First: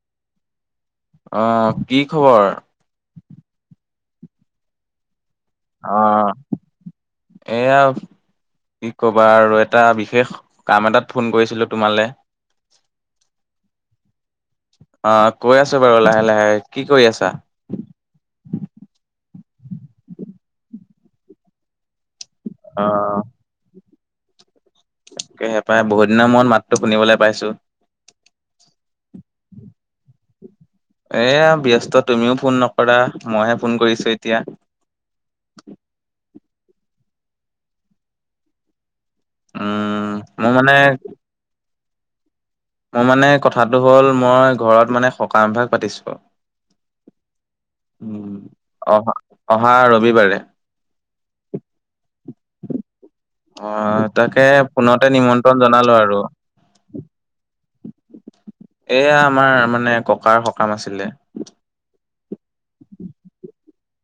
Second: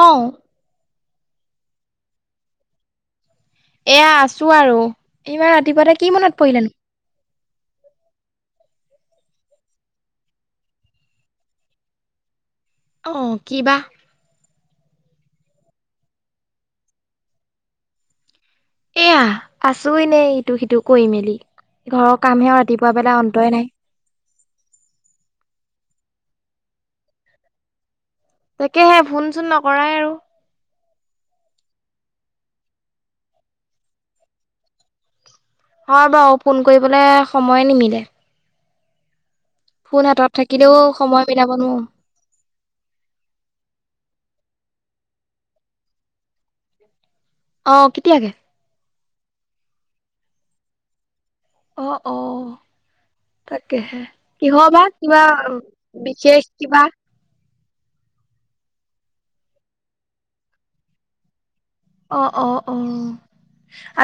অহ। আহ কি খবৰ? এয়া আছো আৰু। ইমান ৰাতিপুৱাতে কি অ', মনত পৰিলেনো? এয়া কি কবা আৰু এটা বিশেষ কাম এটাত ফোন কৰিছিলো তোমালে। অ কিবা আহ কৈ আছো বাৰু লাহে লাহে। কি কৰি আছা? এইয়া আছো এনেই ইটো সিটো কৰি মেলি। ঘৰ কাম সে অ', ৰাতিপুৱাবেলা অন্তই নাই। তাকেহে পাই বহুত দিনৰ মূৰত মাতটো শুনিবলে পাইছো। তাকেহে ফোন চোন নকৰাই আৰু। এইয়া ব্যস্ত তুমিও ফোন নকৰা, মইহে ফোন কৰিছো এতিয়া। হয় বাও ফোন কৰিবলে সময়ে নিমিলে। ফোন উম, হাতত মোৰ মানে থাকিলেও সময় মিলাব নোৱাওঁ। মোৰ মানে কথাটো হ'ল, মই ঘৰত মানে সকামভাগ পাতিছোঁ। অ উ কেতিয়াকে অহা অহা ৰবিবাৰে। অহ। [inaudible] আহ তাকে কিহৰ বা ফোনতে কিবা নিমন্ত্ৰণ জনালো আৰু। বিশেষ কিবা এয়া আমাৰ মানে ককাৰ সকাম আছিলে। অ অ অ।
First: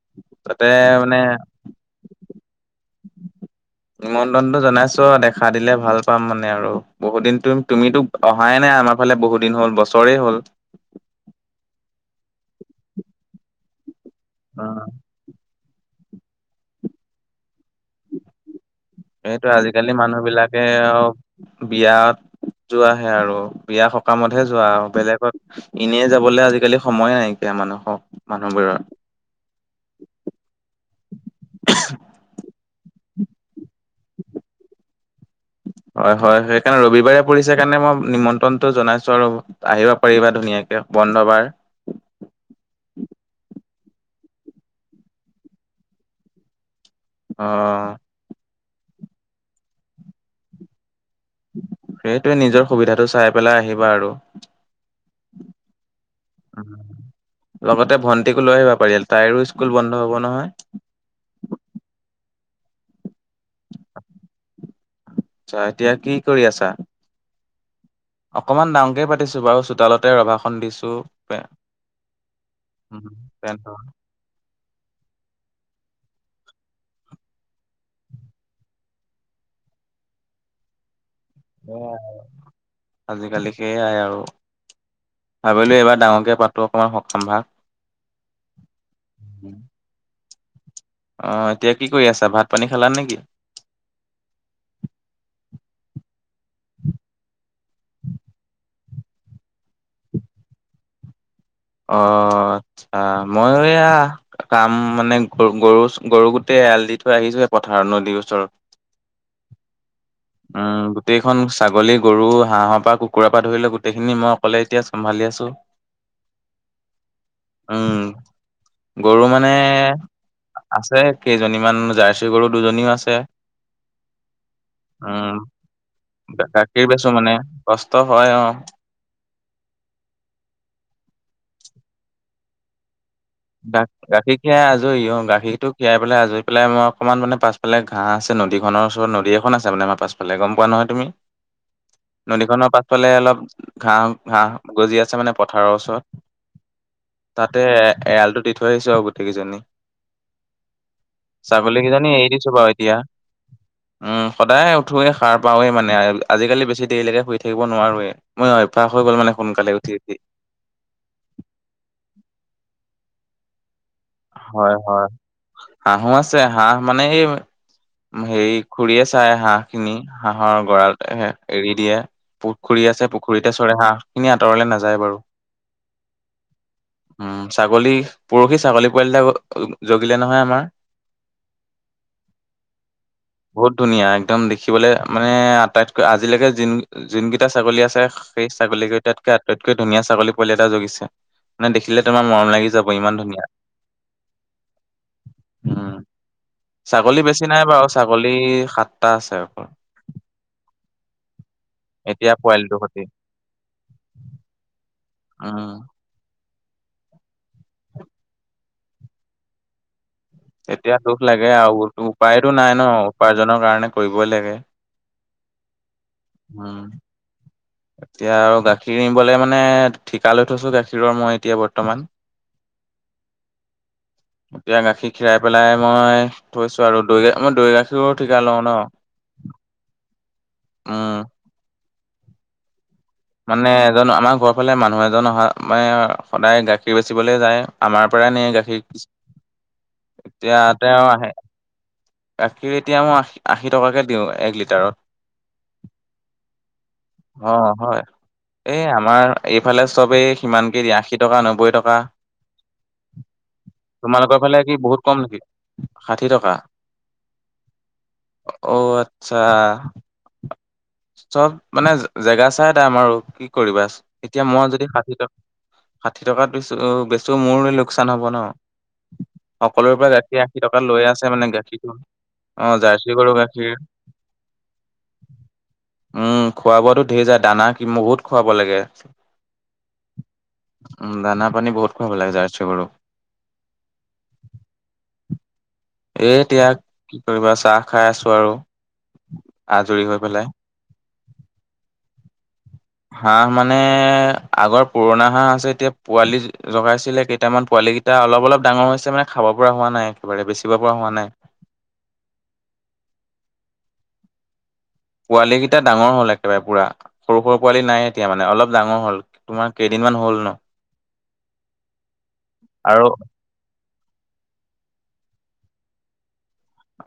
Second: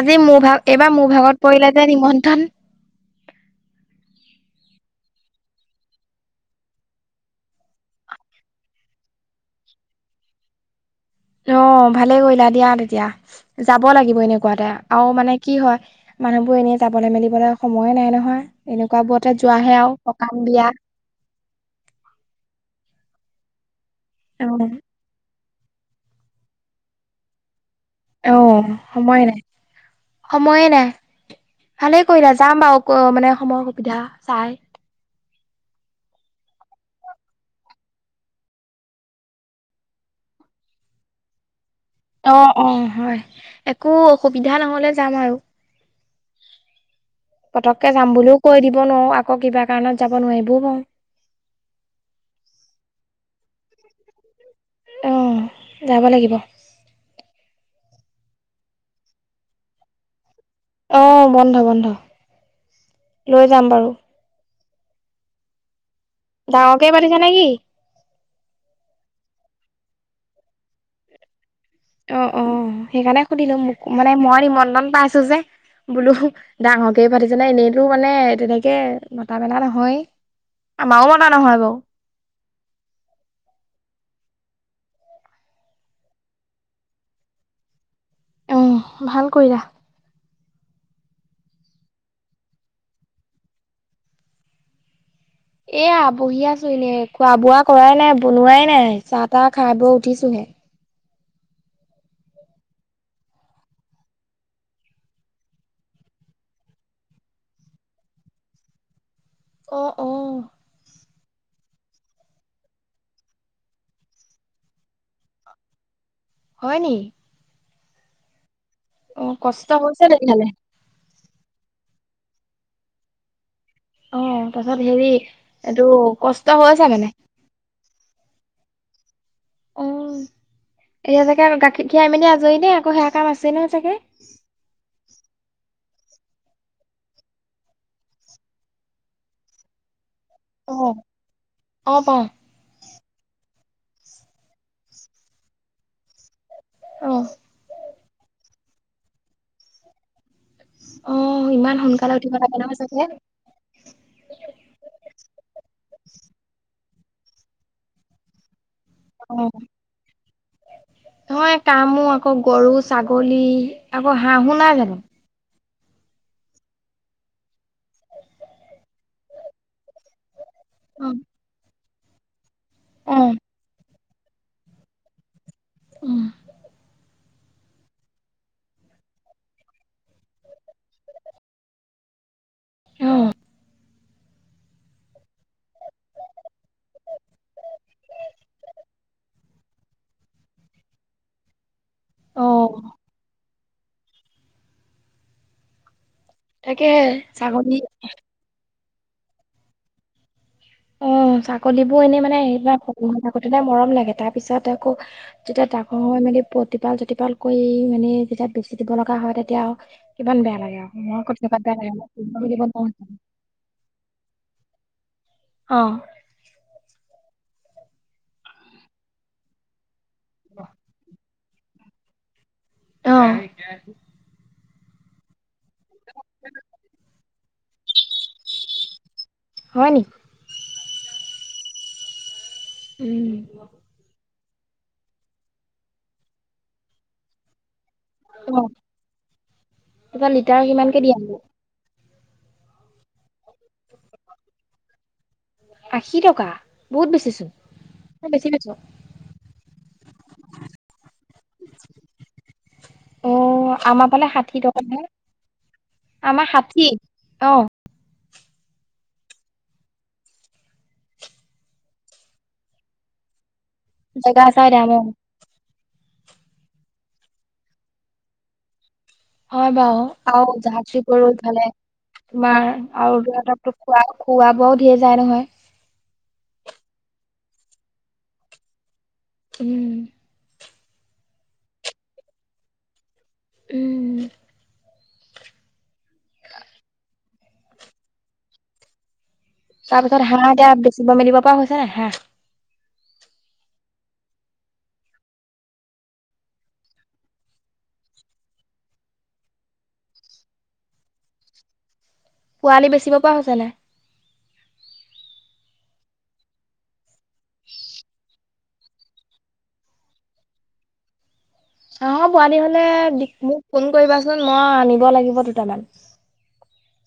আজি মোৰ তাতে ভাগ এইবাৰ মোৰ মানে ভাগত পৰিলে যে নিমন্ত্ৰন। নিমন্ত্ৰণটো জনাইছো। দেখা দিলে ভাল পাম। মানে আৰু বহুত দিন তুম তুমিতো অহাই নাই আমাৰ ফালে। বহুত দিন হ'ল, বছৰেই হ'ল। অ, ভালেই কৰিলা দিয়া তেতিয়া। যাব লাগিব এনেকুৱাতে আৰু মানে কি হয় মানুহবোৰ এনেই যাবলৈ মেলিবলৈ সময়ে নাই নহয়। এনেকুৱাবোৰতে এইটোৱে যোৱাহে আৰু আজিকালি মানুহ সকাম বিলাকে বিয়া অ বিয়াত যোৱা সেয়া আৰু বিয়া সকামতহে যোৱা অ', আৰু বেলেগত এনেই যাবলৈ আজিকালি সময়ে নাইকিয়া মানুহে অ সময়ে নাই, সময়ে নাই ভালেই কৰিলা যাম বাও। অ মানে সময় সুবিধা চাই। [inaudible] হয় হয় সেইকাৰণে ৰবিবাৰে পৰিছে কাৰণে মই নিমন্ত্ৰণটো জনাইছো আৰু, আহিবা পাৰিবা ধুনীয়াকে। বন্ধ বাৰ। অ অ হয় একো অসুবিধা নহলে যাম আৰু। [inaudible] পতককে যাম বুলিও কৈ দিব নোৱাৰো। আকৌ কিবা কাৰণত যাব নোৱাৰিবও পাওঁ। সেইটোৱে নিজৰ সুবিধাটো চাই পেলাই আহিবা আৰু। অ যাব লাগিব। লগতে ভণ্টিকো লৈ আহিবা পাৰিলে তাইৰো স্কুল বন্ধ হ'ব নহয়। অ', বন্ধ বন্ধ লৈ যাম বাৰু। আ এতিয়া কি কৰি আছা? ডাঙৰকে পাতিছা নেকি? অকমান ডাঙৰকে পাতিছো। বাৰু চোতালতে ৰভা খন দিছো, প্ৰে অ অ সেইকাৰণে সুধিলো মোক মানে মই নিমন্ত্ৰণ পাইছো যে। বোলো ডাঙৰকে পাতিছানে এনেইতো মানে তেনেকে মতা মেলা নহয়। আমাওঁ সেয়াই আজিকালি সেইয়াই আৰু। ভাবিলো এইবাৰ ডাঙৰকে পাতো অকমান সকাম ভাগ। অঁ ভাল কৰিলা। অহ, এতিয়া কি কৰি আছা? ভাত পানী খালা নে কি? এয়া বহি আছো এনেই। খোৱা-বোৱা কৰাই নাই। বনোৱাই নাই। চাহ-তাহ খাই বই উঠিছোহে। অ, আচ্ছা। মইও এইয়া কাম মানে গ-গৰু-গৰু গোটেই এৰাল দি থৈ আহিছোহে পথাৰত, নদী ওচৰত। অ', অ', ও। গোটেইখন ছাগলী, গৰু, হাঁহৰ পৰা কুকুৰাৰ পৰা ধৰি ল গোটেইখিনি মই অকলে এতিয়া চম্ভালি আছো। [inaudible] হয় নি? উম, গৰু অ', মানে কষ্ট হৈছে তেতিয়াহ'লে আছে। কেইজনীমান জাৰ্চী গৰু দুজনীও আছে। অ', তাৰছত হেৰি উ, এইটো কষ্ট হৈছে গাখীৰ বেছো মানে কছ ত হয় অ। অ, এতিয়া ছাগে আৰু গাখীৰ খীৰাই মেলি আজৰি দে, আকৌ সেয়া কাম আছে নহয় চাগে? গা-গাখীৰ খীৰাই আজৰি অ গাখীৰটো খীয়াই পেলাই আজৰি পেলাই মই অকমান মানে পাছফালে ঘাঁহ আছে নদীখনৰ ওচৰত। নদী এখন আছে মানে আমাৰ পাছ ফালে। গম পোৱা নহয় অ', তুমি? অ', পাওঁ। নদীখনৰ পাছ পিছফালে অলপ ঘাঁহ-ঘাঁহ গজি আছে মানে পথাৰৰ ওচৰত। অ'। তাতে এ এৰালটো দি থৈ আহিছো আৰু গোটেইকেইজনী। অ ইমান ছাগলীকেইজনী সোনকালে এৰি উঠিব দিছো লাগে বাৰু নহয় এতিয়া। চাগে উ, সদায় উঠোৱে, সাৰ পাওৱে মানে। আজিকালি বেছি দেৰিলেকে হৈ থাকিব নোৱাৰোৱে [unintelligible] মানে অ সোনকালে উঠি উঠি। নহয় কামো আকৌ গৰুজ- ছাগলী আকৌ হাঁহো নাই হয় জানো। হয় হাঁহো আছে হাঁহ মানে এই হেৰি খুৰি চায় হাঁহ খিনি হাঁহ হাঁহৰ, গঁৰাল অ এৰি দিয়ে পুখুৰী আছে। অ পুখুৰীতে চৰে হাঁহ। এইখিনি আঁতৰলে নাযায় বাৰু। উহঁ। উম ছাগলী, পুৰহি ছাগলী। জগিলে নহয়। আমাৰ অ বহুত। ধুনীয়া একদম দেখিবলৈ মানে আটাইতকৈ আজিলৈকে য যোনকেইটা ছাগলী আছে, সেই ছাগলী [unintelligible] আটাইতকৈ ধুনীয়া ছাগলী পোৱালি এটা জগিছে। মানে দেখি দেখিলে তোমাৰ অ মৰম লাগি যাব ইমান ধুনীয়া। উম। তাকেহে ছাগলী বেছি নাই ছাগলী বাৰু। ছাগলী সাতটা আছে অকল। অ থাক ছাগলীবোৰ এনেই এতিয়া মানে পোৱালিটোৰ সতি [unintelligible] মৰম লাগে। তাৰপিছত আকৌ যেতিয়া উম ডাঙৰ হৈ মেলি প জুতিপাল জুতিপাল কৰি মানে যেতিয়া বেচি দিব লগা হয় তেতিয়া আৰু কিমান বেয়া লাগে তেতিয়া দুখ লাগে উপায়তো নাই ন আৰু [unintelligible] অ উ, এতিয়া আৰু গাখীৰ নিবলে মানে ঠিকা লৈ থৈছোঁ গাখীৰৰ মই এতিয়া বৰ্তমান। অ। এতিয়া গাখীৰ খীৰাই পেলাই মই থৈছো আৰু দৈ গা মই দৈ গাখীৰো ঠিকা লওঁ ন। হয় নি? উম। উম মানে এজন আমাৰ ঘৰৰ ফালে মানুহ এজন অহা মানে সদায় গাখীৰ বেচিবলৈ যায়। আমাৰ পৰাই নে অ গাখীৰ কি তোমাৰ লিটাৰ এতিয়া কিমানকে তেওঁ দিয়া আহে। নো? গাখীৰ এতিয়া মইশী আশী টকাকে দিওঁ এক লিটাৰত। আশী টকা বহুত বেছিচোন। বেছি পাইছো এ আমাৰ এইফালে চবেই সিমানকেইৰি আশী টকা, নবৈ টকা। অ আমাৰ তোমালোকৰ ফালে ষাঠি কি বহুত টকাহে কম নেকি ষাঠি আমাৰ টকা। ষাঠি অ অ আচ্ছা চব মানে জেগা চাই টামা আৰু কি কৰিবাচ এতিয়া জেগা মই চাই যদি দাম অ ষাঠি ষাঠি টকাত পছো বেছ চ' মোৰ লোকচান হ'ব ন। হয় সকলো বাৰু পৰা গাখীৰ আৰু আশী টকা জাহাজ লৈ কৰি আছে মানে ইফালে গাখীৰটো। অ তোমাৰ জাৰ্চি আৰু গৰু দু [unintelligible] গাখীৰ। খোৱা বোৱাও ধেৰ যায় নহয়। উম খোৱা বোৱাটো ঢেৰ যায়, দানা কি বহুত খোৱাব লাগে। উম। উম, দানা পানী বহুত খুৱাব লাগে জাৰ্চী গৰুক। উম। এ এতিয়া, কি কৰিবা চাহ খাই আছো আৰু। আজৰি হৈ তাৰপিছত পেলাই। হাঁহ এতিয়া বেচিব মেলিব পৰা হৈছে নে হাঁহ? হাঁহ মানে আগৰ পুৰণা হাঁহ আছে এতিয়া পোৱালি জগাইছিলে কেইটামান পোৱালি পোৱালিকেইটা অলপ অলপ ডাঙৰ হৈছে মানে খাব পৰা হোৱা নাই একেবাৰে বেচিব পৰা হোৱা নাই। পোৱালি বেচিব পৰা হৈছেনে? পোৱালি কেইটা ডাঙৰ হ'ল একেবাৰে পুৰা সৰু সৰু পোৱালি নাই এতিয়া মান অলপ ডাঙৰ হল তোমাৰ কেইদিনমান হ বল ন। হাঁহ পোৱালি হলে আৰু মোক ফোন কৰিবাচোন মই আনিব লাগিব দুটামান।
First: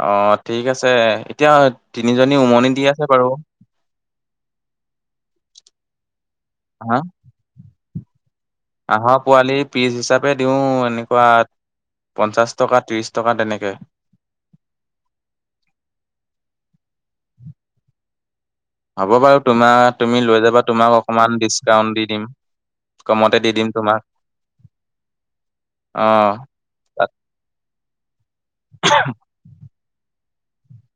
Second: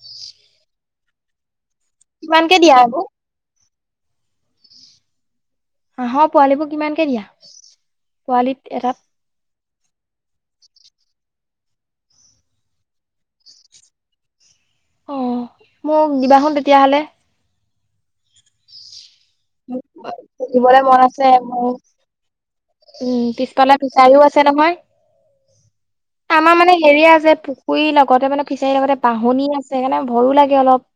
অ ঠিক আছে এতিয়া তিনিজনী কিমানকে উমনি দিয়া দি আকৌ আছে বাৰু। হাঁহ পোৱালীবোৰ হা কিমানকে দিয়া, পোৱালী এটাত? হাঁহৰ পোৱালি পিচ হিচাপে দিওঁ এনেকুৱা পঞ্চাছ টকাত, ত্ৰিশ টকাত, তেনেকে। অ মোক দিবা হেন তেতিয়াহলে হ'ব বাৰু তোমাৰ মোক তুমি লৈ যাবা পুহিবলে তোমাক মন আছে অকমান মোৰ ডিচকাউন্ট দি দিম। উম কমতে দি দিম পিছফালে তোমাক ফিচাৰীও আছে নহয়? আমাৰ মানে অ' হেৰি আছে পুখুৰীৰ লগতে মানে ফিচাৰীৰ লগতে বাহনি আছে সেইকাৰণে। ভয়ো লাগে অলপ।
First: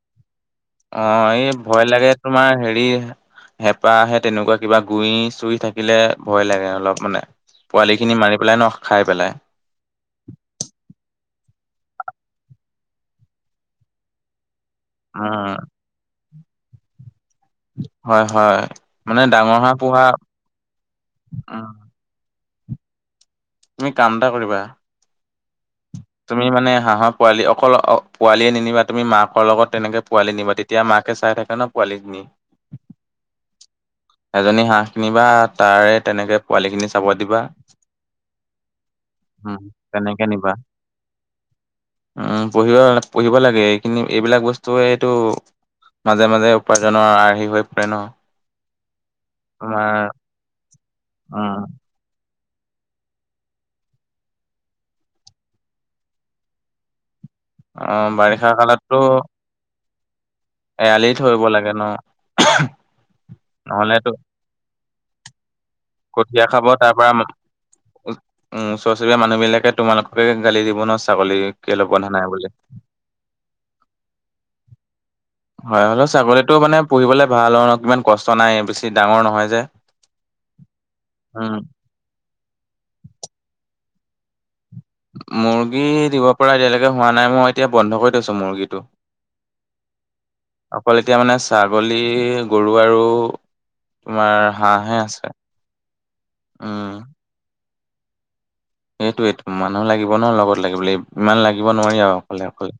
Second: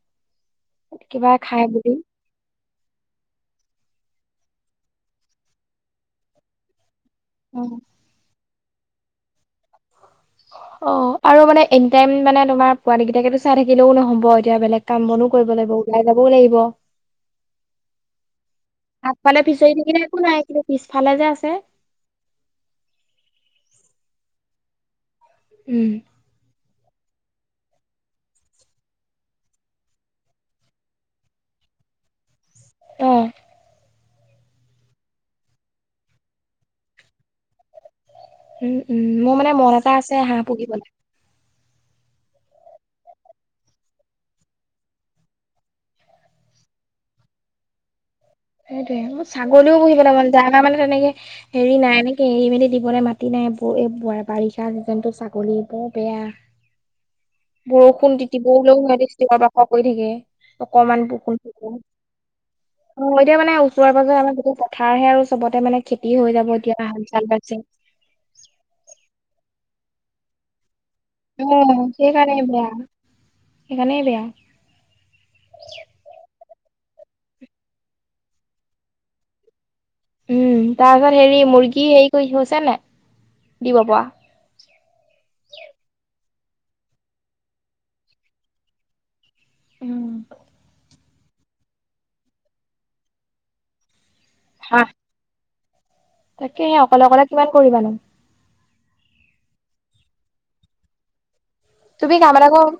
অ কিবা এই খাই ভয় বুলি লাগে তোমাৰ হেৰি হেঁপাহে তেনেকুৱা কিবা গুৰি চুই থাকিলে ভয় লাগে অলপ মানে পোৱালিখিনি মাৰি পেলাই ন? খাই পেলাই। অ আৰু মানে এনি টাইম মানে তোমাৰ পোৱানী কেইটাকেতো চাই থাকিলেও নহব এতিয়া বেলেগ কাম বনো কৰিব উম লাগিব ওলাই যাবও লাগিব। হয় হয় মানে আগফালে ডাঙৰ হাঁহ পিছৰি থিকনে পোহা একো নাই কিন্তু পিছফালে যে আছে। উম তুমি কাম এটা কৰিবা? উম। তুমি মানে হাঁহৰ পোৱালি অকল পোৱালিয়ে নিনিবা, তুমি মাকৰ লগত তেনেকে পোৱালি নিবা তেতিয়া মাক তাকে চাই থাকে ন পোৱালীজনী? অ। এজনী হাঁহ কিনিবা তাৰে তেনেকে পোৱালিখিনি চাব দিবা। উম উম মোৰ মানে উম মন এটা আছে তেনেকে হাঁহ নিবা পুহিবলৈ। উম পঢ়িব পঢ়িব লাগে এইখিনি এইবিলাক বস্তুৱে এইটো মাজে মাজে উপাৰ্জনৰ আৰ্হি হৈ পৰে ন। সেইটোৱে মোৰ ছাগলীও বহি তোমাৰ পেলাই তাৰ মানে যেনেকে মানে তেনেকে উম, হেৰি নাই এ এৰি মেলি দিবলৈ মাতি নাই এই বাৰিষা চিজনটো ছাগলী বৰ বেয়া। অ বৰষুণ তিতিব বাৰিষা লৈও কালততো সিহঁতে চিঞৰ-বাখৰ কৰি থাকে। অকমান এৰালি বষুণ থৰিব লাগে ন [unintelligible] এতিয়া মানে ওচৰে পাজৰে আমাৰ পথাৰ হে চবতে মানে। খেতি হৈ কঠিয়া যাব খাব এতিয়া তাৰ ধান পৰা উ উম চান পাইছে ওচৰ চুবুৰীয়া মানুহ বিলাকে তোমালোককে গালি দিব নচ- ছাগলী অ কেলে বন্ধা নাই সেইকাৰণে বুলি। বেয়া সেইকাৰণেই বেয়া টো মানে পঢ়িবলে ভাল হ ন কিমান কষ্ট নাই বেছি ডাঙৰ নহয়। যে উম তাৰ গাত হেৰি উম, মুৰ্গী হেৰি কৰি হৈছে নাই। দিব পৰা। মুৰ্গী, দিব পৰা এতিয়ালৈকে হোৱা নাই মই এতিয়া বন্ধ কৰি দিছো মুৰ্গীটো- উম অকল এতিয়া মানে ছাগলী, গৰু, আৰু- তোমাৰ হাঁহ হাঁহহে আছে- তাকে অকলে অকলে কিমান কৰিবানো। সেইটোয়েই মানুহ লাগিব ন লগত লাগিব ইমান লাগিব নোৱাৰি আৰু তুমি কাম অকলে এটা অকলে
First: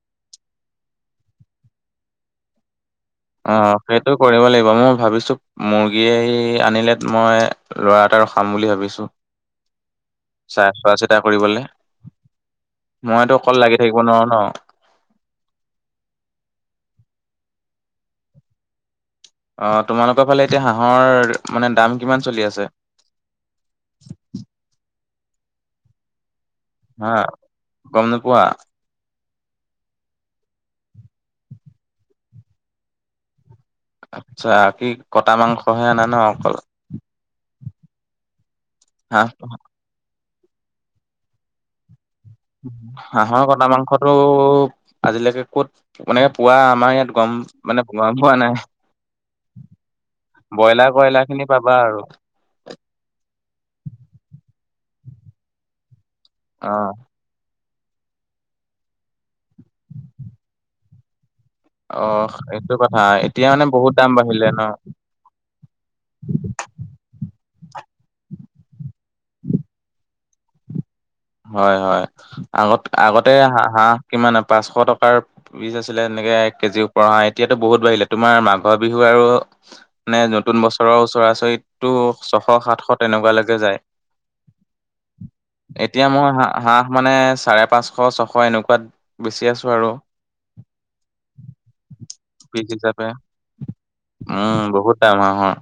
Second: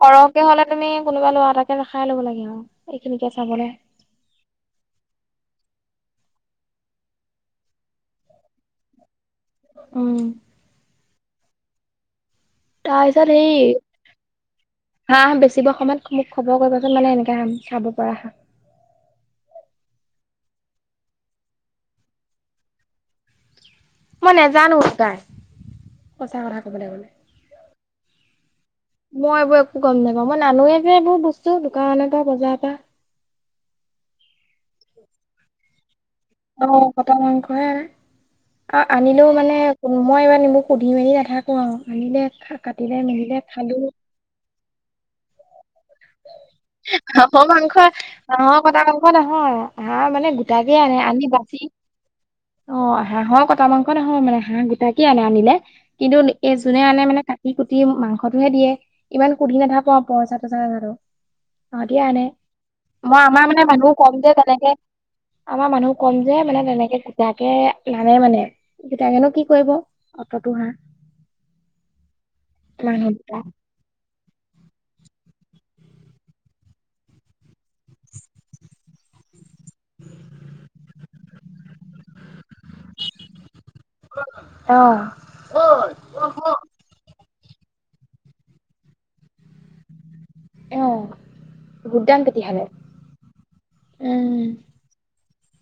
সৰহকে হলে তুমি কোনোবা লৰা এটাকে ৰখাই ল'ব লাগিৰ আৰু- এইখিনিকে অ চাবলে সেইটো কৰিব লাগিব মই ভাবিছো। মোৰ ইয়ে আনিলে মই ল'ৰা এটটা ৰখাম বুলি ভাবিছোঁ। ওম কিবা কৰিবলৈ। তাৰ পিছত সেৰি- হাঁহ, বেচিবৰ সময়ত মোক খবৰ কৰিবাচোন মানে এনেকে হ চাব পৰা হাঁহ, - আ তোমালোকৰ ফালে এতিয়া হাঁহৰ, মানে দাম কিমান চলি আছে। মই নোজানো উদাই সঁচা কথা ক'বলৈ হা গলে। গম নোপোৱা। মই এইবোৰ একো গম নাপাওঁ মই নানোৱেই যে এইবোৰ বস্তু দোকানৰ পৰা বজাৰৰ পৰা। আচ্ছা কি কটা মাংসহে আনা। ন অকল অ কটা মাংসহে অ আনিলেও হাঁহ মানে মই এইবাৰ- মোক সুধি মেলি নাথাকো আৰু আমি দে হাঁহৰ কটা মাংসটোও আজিলৈকে ক'ত- মনেকে পুৱোৱা আমাৰ ইয়াত গম হাঁহৰ মাংস মানে গৰম পোৱা নাই হাঁহৰ কটা মাংস নহয় হাঁহ মানে গোটাকে ব্ৰইলাত- আনে কয়লা, আনি খিনি বাচি পাবা। আৰু অ হাঁহৰ কটা মাংস নহয় মানে হাঁহ গোটেই আনে আনিলে কিন্তু এই অ যোনে আনে মানে সি কুটি মাংসটোহে দিয়ে ইমান সুধি নাথাকো আও পইচা টইচা কথাটো অ সেইটো কথা মই আমাৰ এতিয়া মানে মানুহ বহুত দাম কম যে বাঢ়িলে ন তেনেকে আমাৰ মানুহক ক'ম যে মানে তেনেকে কুটাকে নানে মানে তেতিয়াকেনো কি কৰিব অত টো হা হয় হয় আগত আগতে দুটা হাঁহ হাঁহ কিমান পাঁচশ টকাৰ পিচ আছিলে এনেকৈ এক কেজিও পৰা এতিয়াতো বহুত বাঢ়িলে তোমাৰ মাঘৰ, বিহু আৰু- নে নতুন বছৰৰ ওচৰাচৰিটো চ- সাতশ তেনেকুৱালৈকে যায়। অহ মোৰ হাঁহ, অহ হাঁহ মানে চাৰে পাঁচশ ছশ এনেকুৱাত বেচি আছো। আৰু ও ভূট দাম পিচ তেতিয়াহলে- হিচাপে। উম বহুত টাইম হাঁহৰ-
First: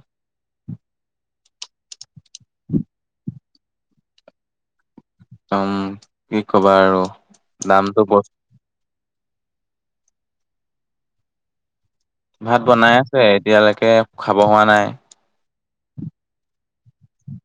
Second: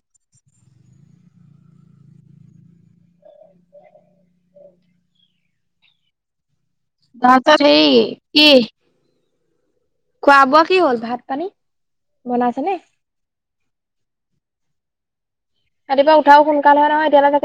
[inaudible] [inaudible] ওম কি কবা আৰু তাৰপিছত হেৰি দামটো ব- কি খোৱা বোৱা কি হ'ল ভাত, পানী- ভাত বনাইছে নে বনাই আছে এতিয়ালৈকে খাব হোৱা নাই। ৰাতিপুৱ উঠাও সোনকাল হয়। নহয় এতিয়ৈকে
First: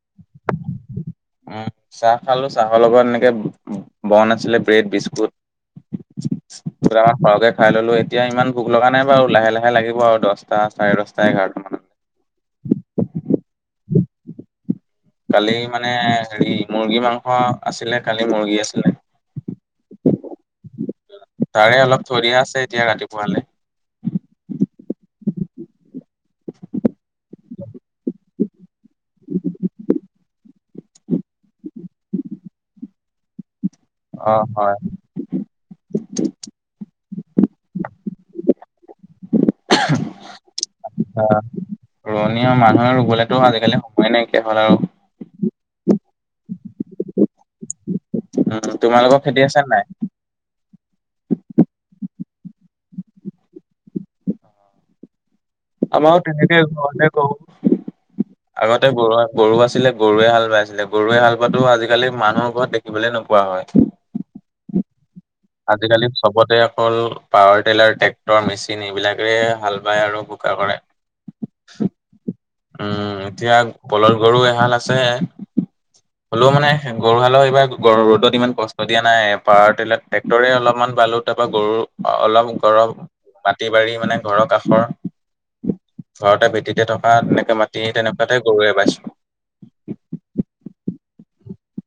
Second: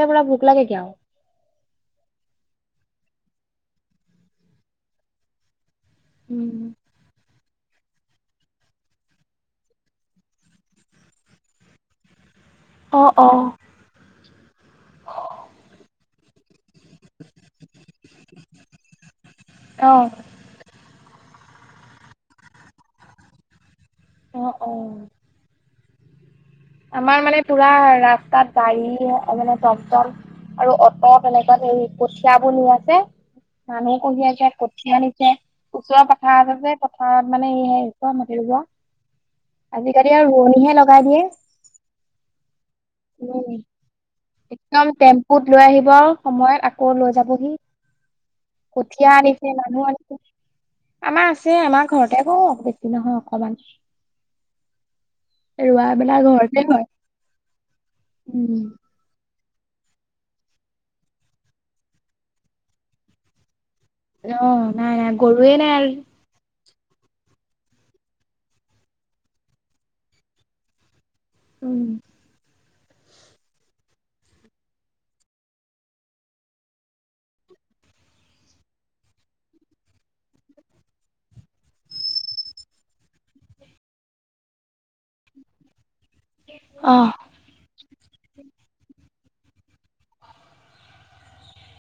উম চাহ খালো চাহৰ লগত এনেকে- বন আছিলে ব্ৰেড, বিস্কুট উম পোৰা সৰহকে খাই ললো এতিয়া ইমান ভোক লগা নাই বাৰু, লাহে লাহে লাগিব আৰু দছটা, চাৰে দছটা, এঘাৰটা মানত। [inaudible] অ, অ। কালি মানে হেৰি মুৰ্গী মাংস আছিলে, কালি মুৰ্গী আছিলে। অ। তাৰে অলপ থৈ দিয়া আছে এতিয়া ৰাতিপুৱালে। অঁ অ অ অ। আমাৰ মানে পুৰা ৰাস্তাত গাড়ী মানে টম টম আৰু অ'ত এনেকুৱাত হেৰি কঠিয়াবোৰ নি আছে। মানুহ অ', কঢ়িয়াইছে, হয় কঠীয়া আনিছে, ওচৰৰ পথাৰ আছে যে আমাৰ মানে [unintelligible] মাটি ৰুব। আজিকালি আৰু ৰোৱনীহে লগাই দিয়ে। ৰোৱনী মানুহে ৰুবলেতো উম আজি-কালি সময়ে নাইকিয়া হ'ল একদম টেম্পুত আৰু। [unintelligible] সময়ত আকৌ লৈ যাবহি। উম, কঠিয়া তোমালোকৰ খেতি আনিছে, আছে মানুহ নাই? আনিছে। আমাৰ আছেই আমাৰ ঘৰত টেগ বেছি নহয় অকমান, ৰোৱা বেলা আমাৰো ঘৰত তেনেকে ঘৰতে কৰো। আগতে গৰু আছি গৰু আছিলে গৰুৱে হাল বাই আছিলে, গৰুৱে হাল বোৱাতো আজিকালি মানুহৰ ঘৰত দেখিবলে নোপোৱা হয়। অ নাই, নাই গৰুৱে নাই আৰ আজিকালি চবতে অকল পাৱাৰ টেইলৰ ট্ৰেক্টৰ মেচিন এইবিলাকেৰে হাল বায় আৰু বোকা কৰে। উম। উম উ এতিয়া বলধ গৰু এখান আছে। চি হ'লেও মানে গৰুহালও এইবাৰ গৰ ৰ'দত ইমান কষ্ট দিয়া নাই, পাৱাৰ টেইলৰ ট্ৰেকটৰে অলপমান বালো তাৰপা গৰু অলপ গৰম মাটি-বাৰী মানে ঘৰৰ কাষৰ ঘৰতে ভেটিতে অ থকা তেনেকে মাটি তেনেকুৱাতে গৰুৱে বাইছো।